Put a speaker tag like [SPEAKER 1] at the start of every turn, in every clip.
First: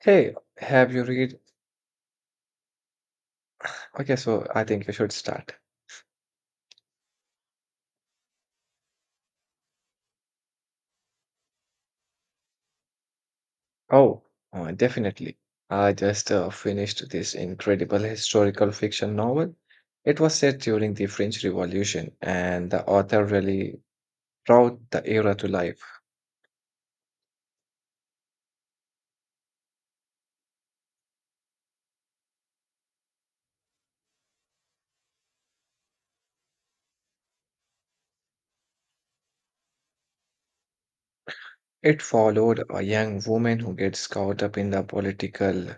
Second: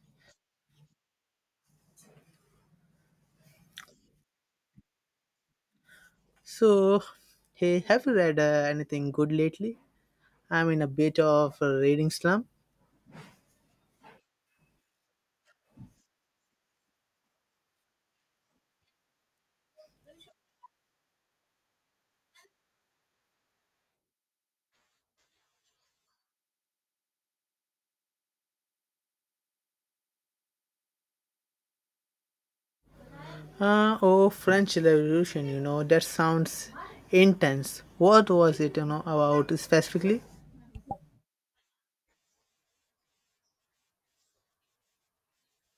[SPEAKER 1] Hey, have you read? Okay, so I think you should start.
[SPEAKER 2] So, hey, have you read anything good lately? I'm in a bit of a reading slump.
[SPEAKER 1] Oh, definitely. I just finished this incredible historical fiction novel. It was set during the French Revolution, and the author really brought the era to life.
[SPEAKER 2] Oh, French Revolution, you know, that sounds intense. What was it, you know, about specifically?
[SPEAKER 1] It followed a young woman who gets caught up in the political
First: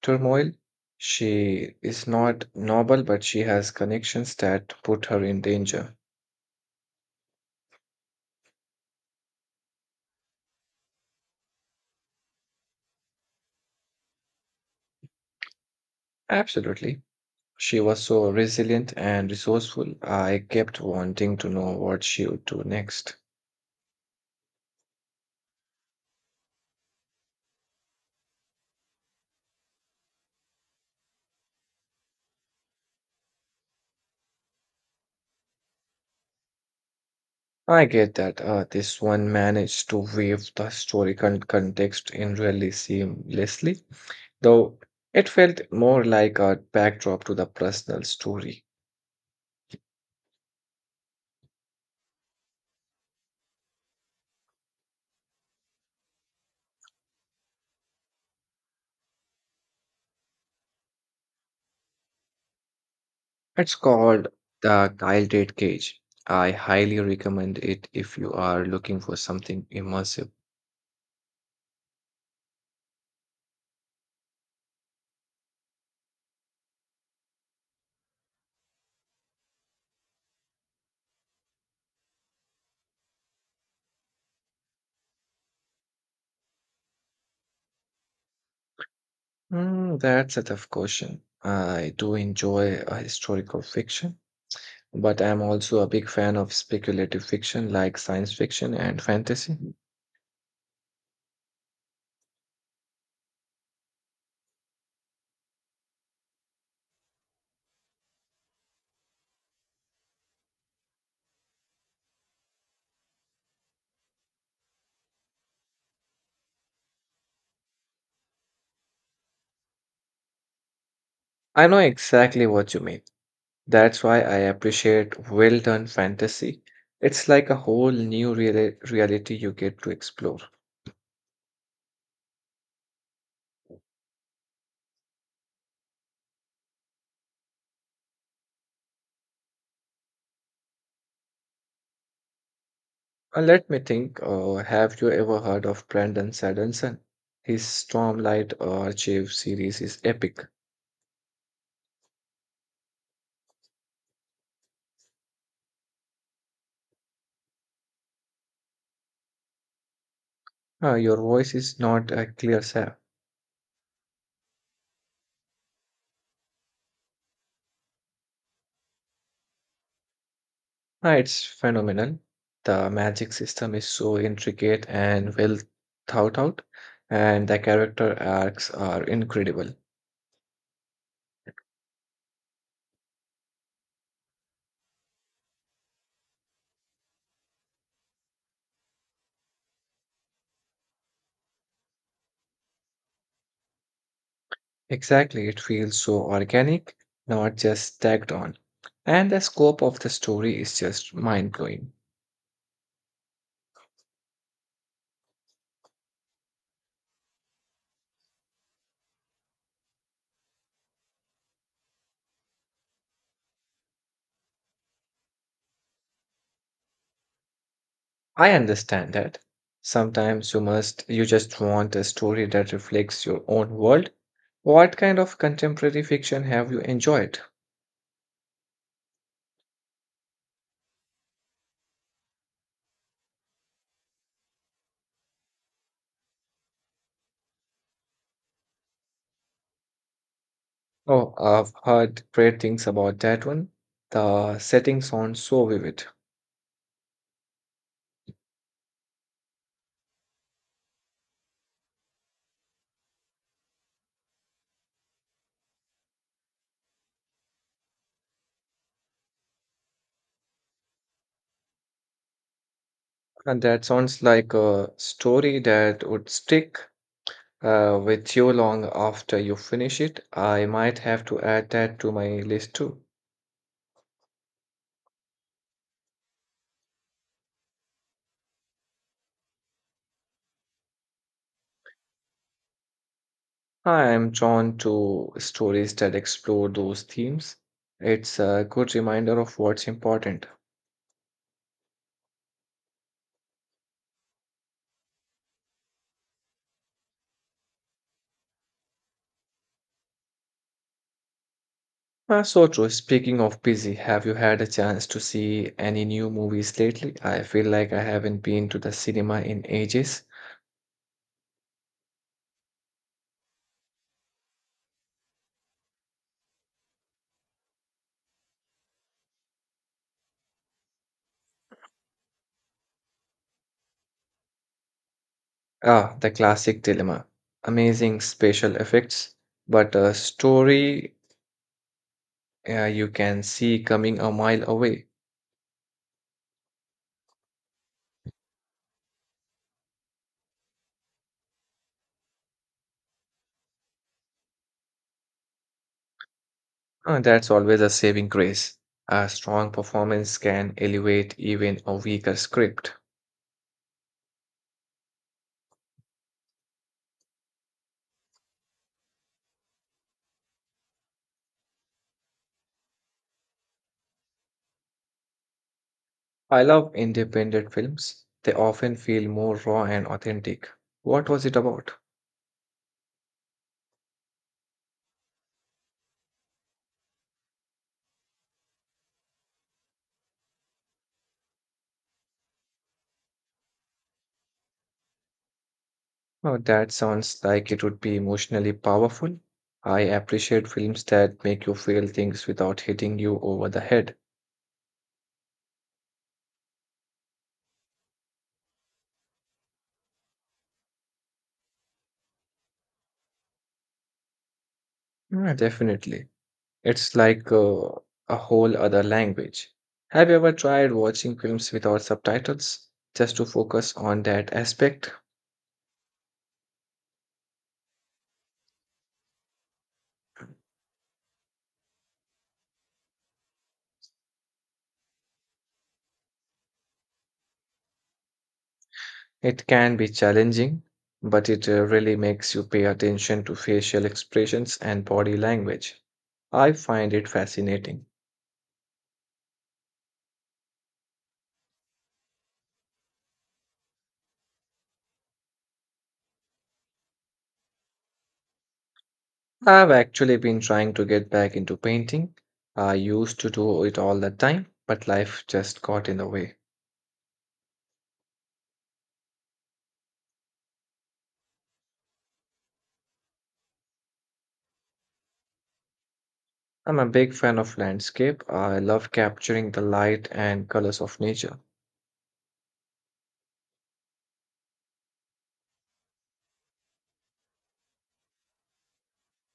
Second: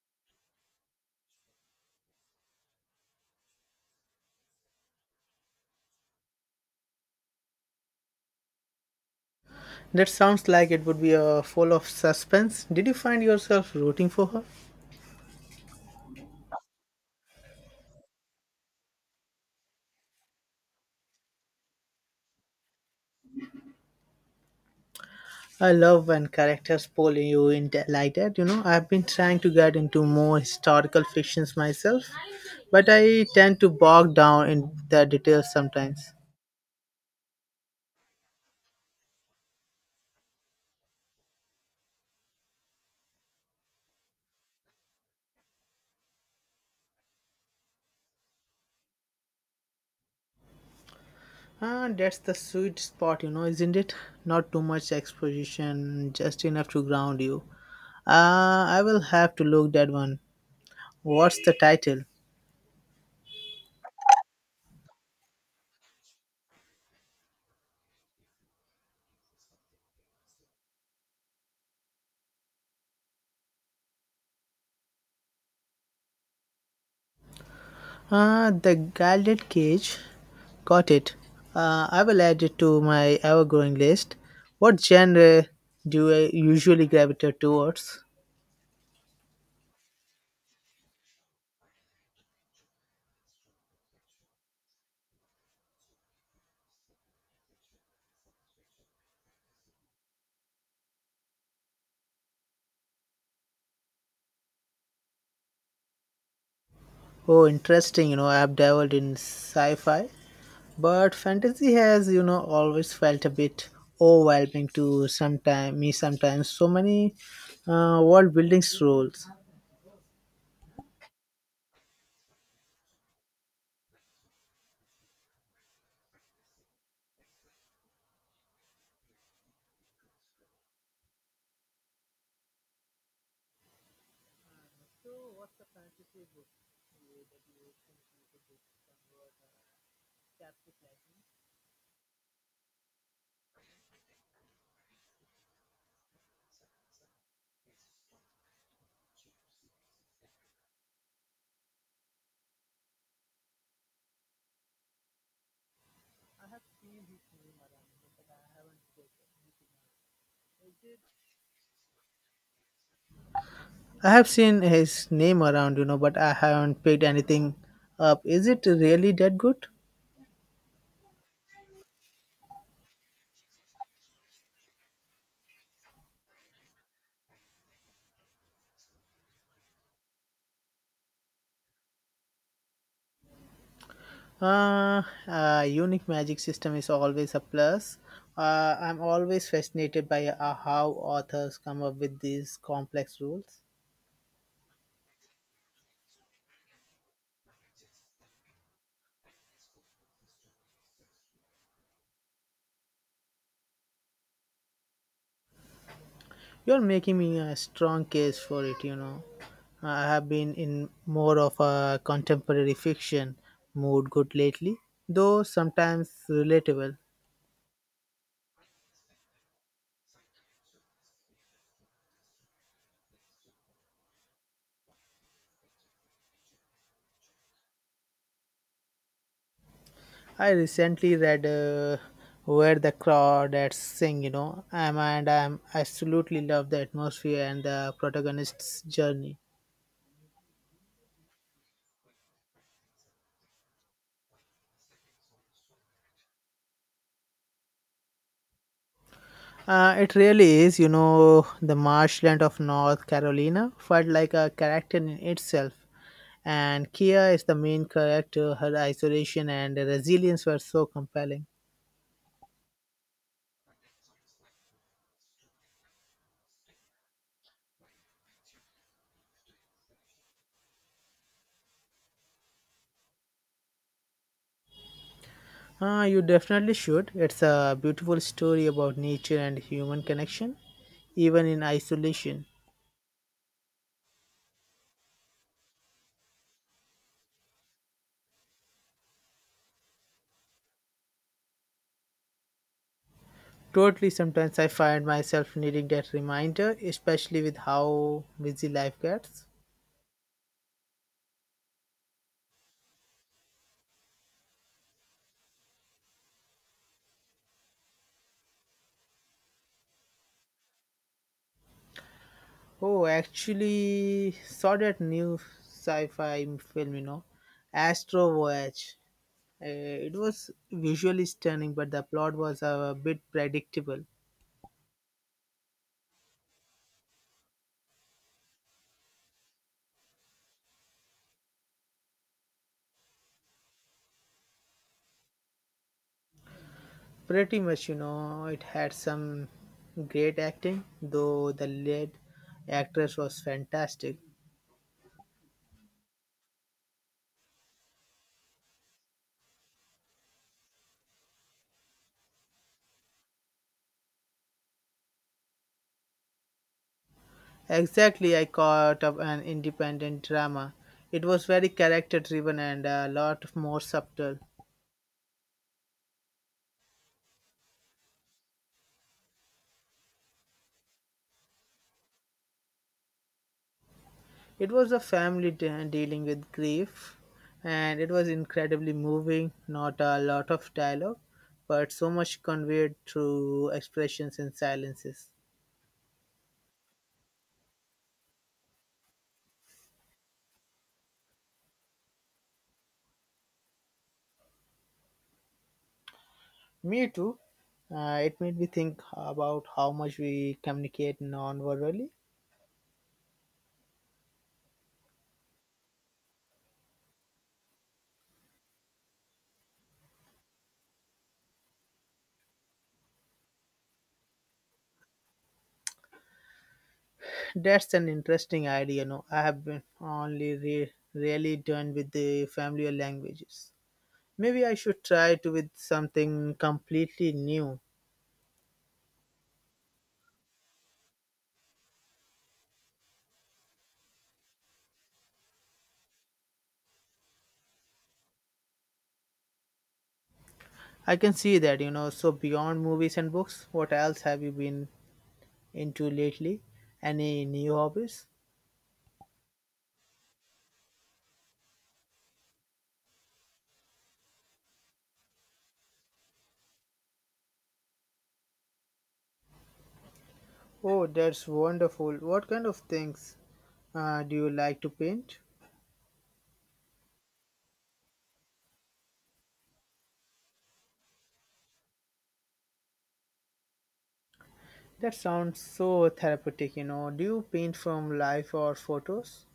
[SPEAKER 1] turmoil. She is not noble, but she has connections that put her in danger.
[SPEAKER 2] That sounds like it would be full of suspense. Did you find yourself rooting for her?
[SPEAKER 1] Absolutely. She was so resilient and resourceful. I kept wanting to know what she would do next.
[SPEAKER 2] I love when characters pull you in like that, you know. I've been trying to get into more historical fictions myself, but I tend to bog down in the details sometimes.
[SPEAKER 1] I get that. This one managed to weave the historical context in really seamlessly, though it felt more like a backdrop to the personal story.
[SPEAKER 2] Ah, that's the sweet spot, you know, isn't it? Not too much exposition, just enough to ground you. Ah, I will have to look that one. What's the title?
[SPEAKER 1] It's called The Gilded Cage. I highly recommend it if you are looking for something immersive.
[SPEAKER 2] Ah, The Gilded Cage. Got it. I will add it to my ever-growing list. What genre do I usually gravitate towards?
[SPEAKER 1] Hmm, that's a tough question. I do enjoy historical fiction, but I'm also a big fan of speculative fiction like science fiction and fantasy.
[SPEAKER 2] Oh, interesting. You know, I've dabbled in sci fi, but fantasy has, you know, always felt a bit overwhelming to sometime, me sometimes. So many world building rules.
[SPEAKER 1] I know exactly what you mean. That's why I appreciate well done fantasy. It's like a whole new reality you get to explore. Let me think. Have you ever heard of Brandon Sanderson? His Stormlight Archive series is epic. Your voice is not clear, Sam.
[SPEAKER 2] I have seen his name around, you know, but I haven't picked anything up. Is it really that good?
[SPEAKER 1] Ah, it's phenomenal. The magic system is so intricate and well thought out, and the character arcs are incredible.
[SPEAKER 2] Unique magic system is always a plus. I'm always fascinated by how authors come up with these complex rules.
[SPEAKER 1] Exactly, it feels so organic, not just tagged on. And the scope of the story is just mind-blowing.
[SPEAKER 2] You're making me a strong case for it, you know. I have been in more of a contemporary fiction mood good lately, though sometimes relatable.
[SPEAKER 1] I understand that. Sometimes you must you just want a story that reflects your own world. What kind of contemporary fiction have you enjoyed?
[SPEAKER 2] I recently read Where the Crawdads Sing, you know, and I am absolutely love the atmosphere and the protagonist's journey.
[SPEAKER 1] Oh, I've heard great things about that one. The setting sounds so vivid,
[SPEAKER 2] It really is, you know, the marshland of North Carolina felt like a character in itself. And Kia is the main character. Her isolation and resilience were so compelling.
[SPEAKER 1] and that sounds like a story that would stick with you long after you finish it. I might have to add that to my list too.
[SPEAKER 2] You definitely should. It's a beautiful story about nature and human connection, even in isolation.
[SPEAKER 1] I am drawn to stories that explore those themes. It's a good reminder of what's important.
[SPEAKER 2] Totally, sometimes I find myself needing that reminder, especially with how busy life gets.
[SPEAKER 1] So true. Speaking of busy, have you had a chance to see any new movies lately? I feel like I haven't been to the cinema in ages.
[SPEAKER 2] Oh, actually, saw that new sci-fi film, you know, Astro Voyage. Uh, it was visually stunning, but the plot was a bit predictable.
[SPEAKER 1] Ah, the classic dilemma. Amazing special effects, but a story you can see coming a mile away.
[SPEAKER 2] Pretty much, you know, it had some great acting, though the lead actress was fantastic.
[SPEAKER 1] That's always a saving grace. A strong performance can elevate even a weaker script.
[SPEAKER 2] Exactly, I caught up an independent drama. It was very character-driven and a lot more subtle.
[SPEAKER 1] I love independent films. They often feel more raw and authentic. What was it about?
[SPEAKER 2] It was a dealing with grief, and it was incredibly moving. Not a lot of dialogue, but so much conveyed through expressions and silences.
[SPEAKER 1] Oh, that sounds like it would be emotionally powerful. I appreciate films that make you feel things without hitting you over the head.
[SPEAKER 2] Me too. It made me think about how much we communicate non-verbally.
[SPEAKER 1] Yeah, definitely. It's like a whole other language. Have you ever tried watching films without subtitles just to focus on that aspect?
[SPEAKER 2] That's an interesting idea. No, I have been only really done with the familiar languages. Maybe I should try to with something completely new.
[SPEAKER 1] It can be challenging, but it really makes you pay attention to facial expressions and body language. I find it fascinating.
[SPEAKER 2] I can see that, you know. So, beyond movies and books, what else have you been into lately? Any new hobbies?
[SPEAKER 1] I've actually been trying to get back into painting. I used to do it all the time, but life just got in the way.
[SPEAKER 2] Oh, that's wonderful. What kind of things do you like to paint?
[SPEAKER 1] I'm a big fan of landscape. I love capturing the light and colors of nature.
[SPEAKER 2] That sounds so therapeutic, you know. Do you paint from life or photos?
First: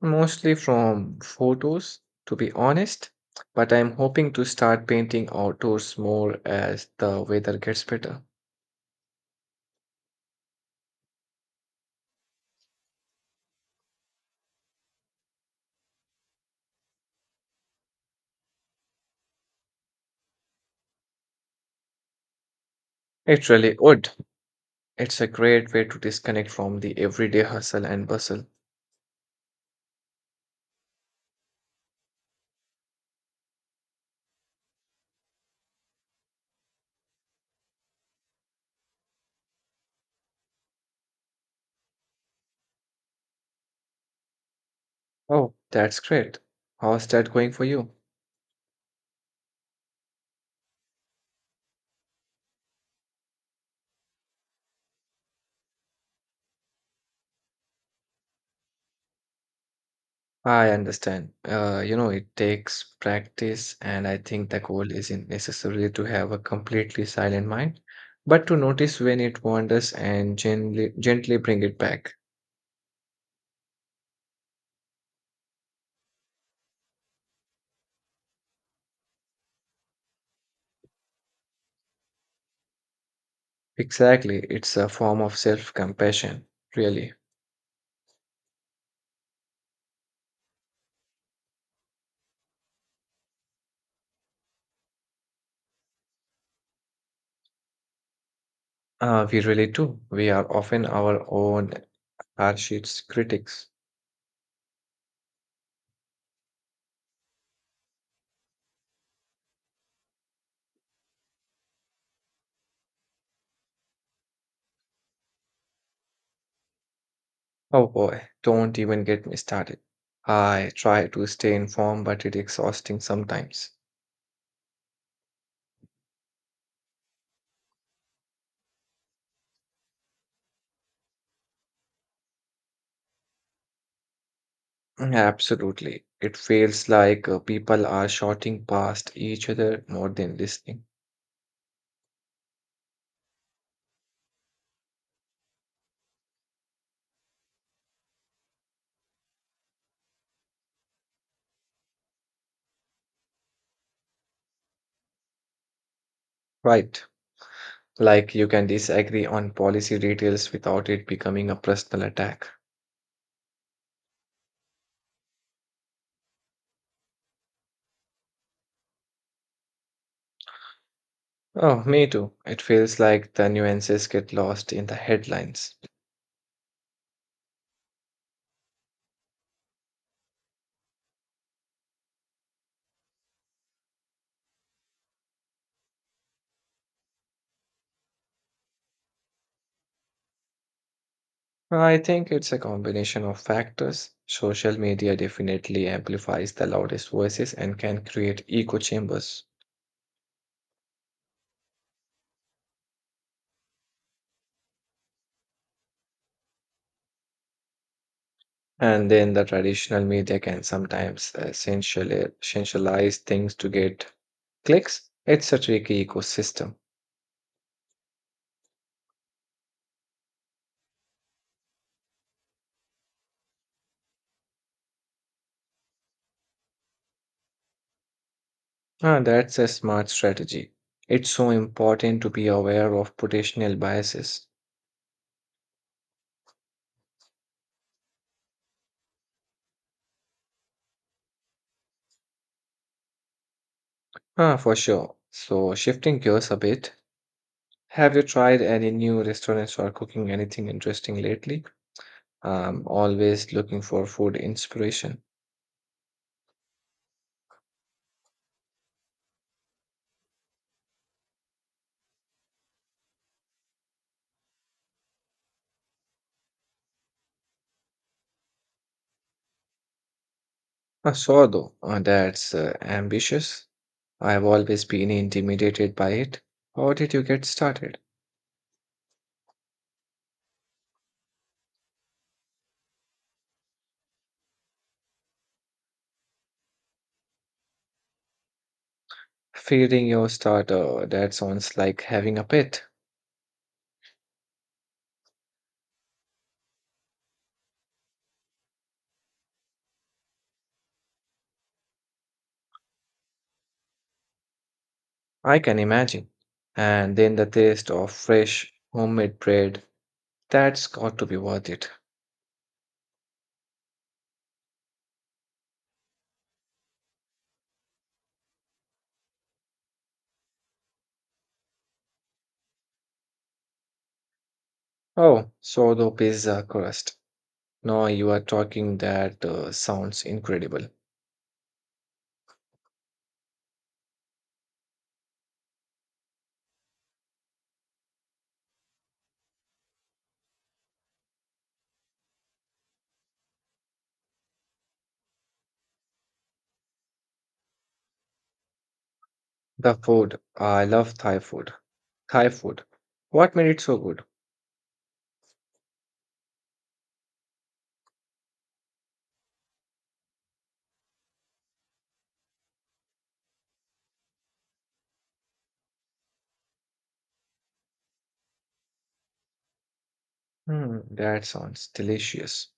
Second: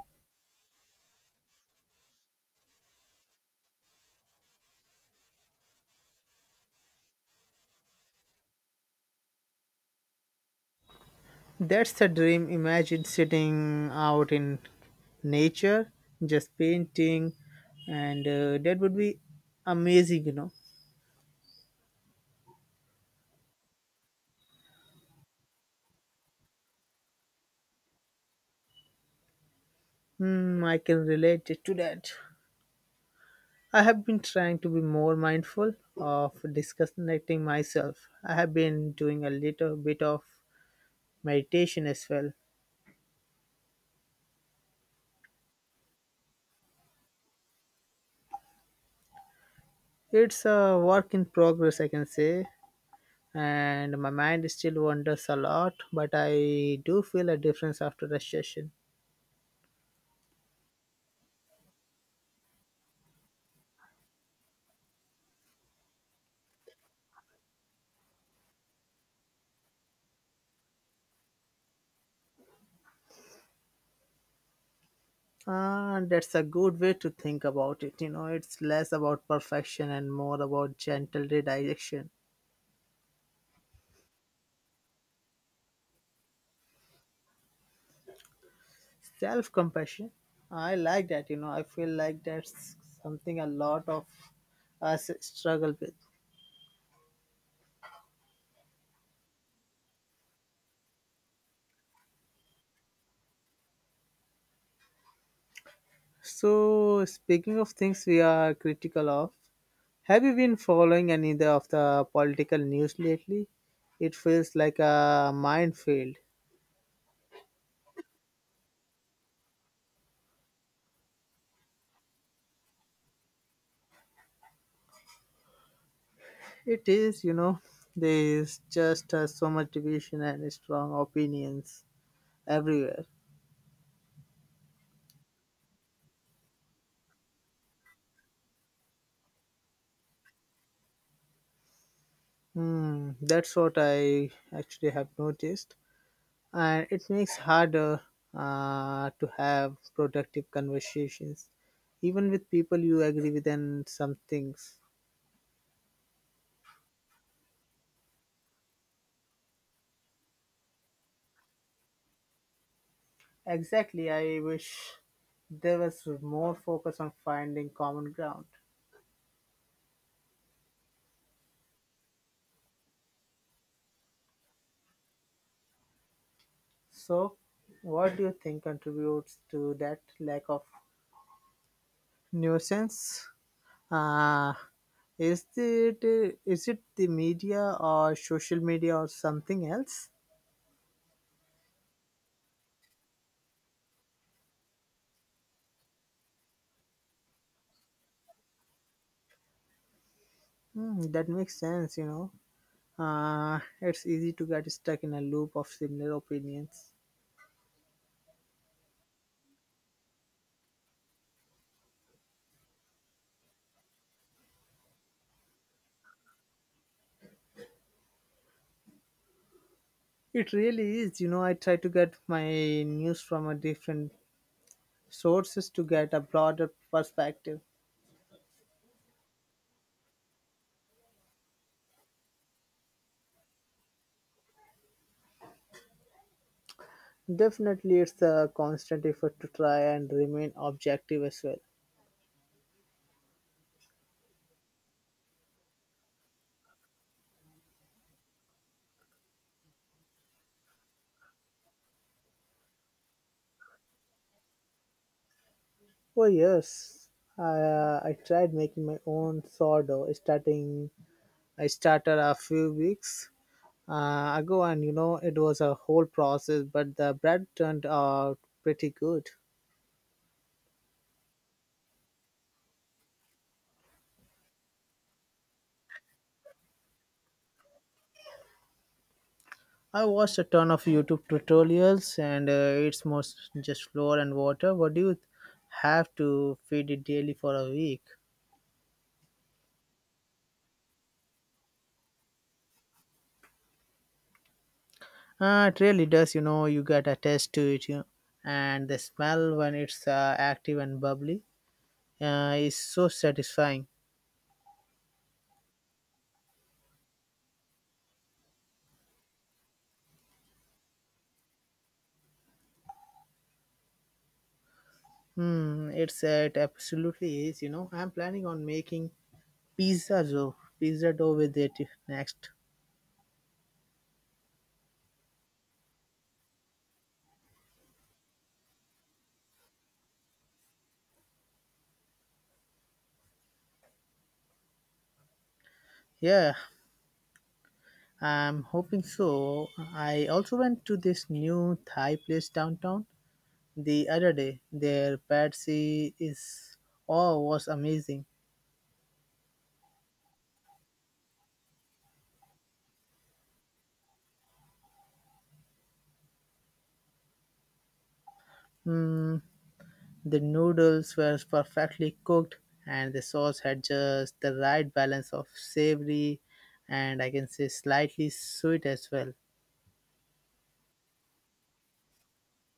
[SPEAKER 1] Mostly from photos, to be honest, but I'm hoping to start painting outdoors more as the weather gets better.
[SPEAKER 2] That's the dream. Imagine sitting out in nature, just painting, and that would be amazing, you know.
[SPEAKER 1] It really would. It's a great way to disconnect from the everyday hustle and bustle.
[SPEAKER 2] Hmm, I can relate it to that. I have been trying to be more mindful of disconnecting myself. I have been doing a little bit of meditation as well.
[SPEAKER 1] Oh, that's great. How's that going for you?
[SPEAKER 2] It's a work in progress, I can say, and my mind still wanders a lot, but I do feel a difference after the session.
[SPEAKER 1] I understand. It takes practice, and I think the goal isn't necessarily to have a completely silent mind, but to notice when it wanders and gently, gently bring it back.
[SPEAKER 2] And that's a good way to think about it. You know, it's less about perfection and more about gentle redirection.
[SPEAKER 1] Exactly, it's a form of self compassion, really.
[SPEAKER 2] Self compassion, I like that, you know. I feel like that's something a lot of us struggle with.
[SPEAKER 1] We really do. We are often our own harshest critics.
[SPEAKER 2] So, speaking of things we are critical of, have you been following any of the political news lately? It feels like a minefield.
[SPEAKER 1] Oh boy, don't even get me started. I try to stay informed, but it's exhausting sometimes.
[SPEAKER 2] It is, you know, there is just so much division and strong opinions everywhere.
[SPEAKER 1] Mm, absolutely. It feels like people are shouting past each other more than listening.
[SPEAKER 2] Hmm, that's what I actually have noticed, and it makes harder to have productive conversations, even with people you agree with on some things.
[SPEAKER 1] Right. Like you can disagree on policy details without it becoming a personal attack.
[SPEAKER 2] Exactly, I wish there was more focus on finding common ground.
[SPEAKER 1] Oh, me too. It feels like the nuances get lost in the headlines.
[SPEAKER 2] So what do you think contributes to that lack of nuisance? uh, is it, is it the media or social media or something else?
[SPEAKER 1] I think it's a combination of factors. Social media definitely amplifies the loudest voices and can create echo chambers.
[SPEAKER 2] Hmm, that makes sense, you know. It's easy to get stuck in a loop of similar opinions.
[SPEAKER 1] And then the traditional media can sometimes essentially essentialize things to get clicks. It's a tricky ecosystem.
[SPEAKER 2] It really is. You know, I try to get my news from a different sources to get a broader perspective.
[SPEAKER 1] Ah, that's a smart strategy. It's so important to be aware of potential biases.
[SPEAKER 2] Definitely, it's a constant effort to try and remain objective as well.
[SPEAKER 1] Ah, for sure. So, shifting gears a bit, have you tried any new restaurants or cooking anything interesting lately? I'm always looking for food inspiration.
[SPEAKER 2] For years, I tried making my own sourdough. I started a few weeks ago, and you know, it was a whole process. But the bread turned out pretty good.
[SPEAKER 1] I saw though, that's ambitious. I've always been intimidated by it. How did you get started?
[SPEAKER 2] I watched a ton of YouTube tutorials, and it's most just flour and water. What do you have to feed it daily for a week?
[SPEAKER 1] Feeding your starter, that sounds like having a pet.
[SPEAKER 2] It really does, you know, you get attached to it, you know, and the smell when it's active and bubbly is so satisfying.
[SPEAKER 1] I can imagine. And then the taste of fresh, homemade bread, that's got to be worth it.
[SPEAKER 2] Hmm, it absolutely is, you know. I'm planning on making pizza dough with it next.
[SPEAKER 1] Oh, sourdough pizza crust. Now you are talking, that sounds incredible.
[SPEAKER 2] Yeah, I'm hoping so. I also went to this new Thai place downtown the other day. Their patsy is oh was amazing.
[SPEAKER 1] The food. I love Thai food. What made it so good?
[SPEAKER 2] Mm, the noodles were perfectly cooked, and the sauce had just the right balance of savory and I can say slightly sweet as well.
[SPEAKER 1] Hmm, that sounds delicious.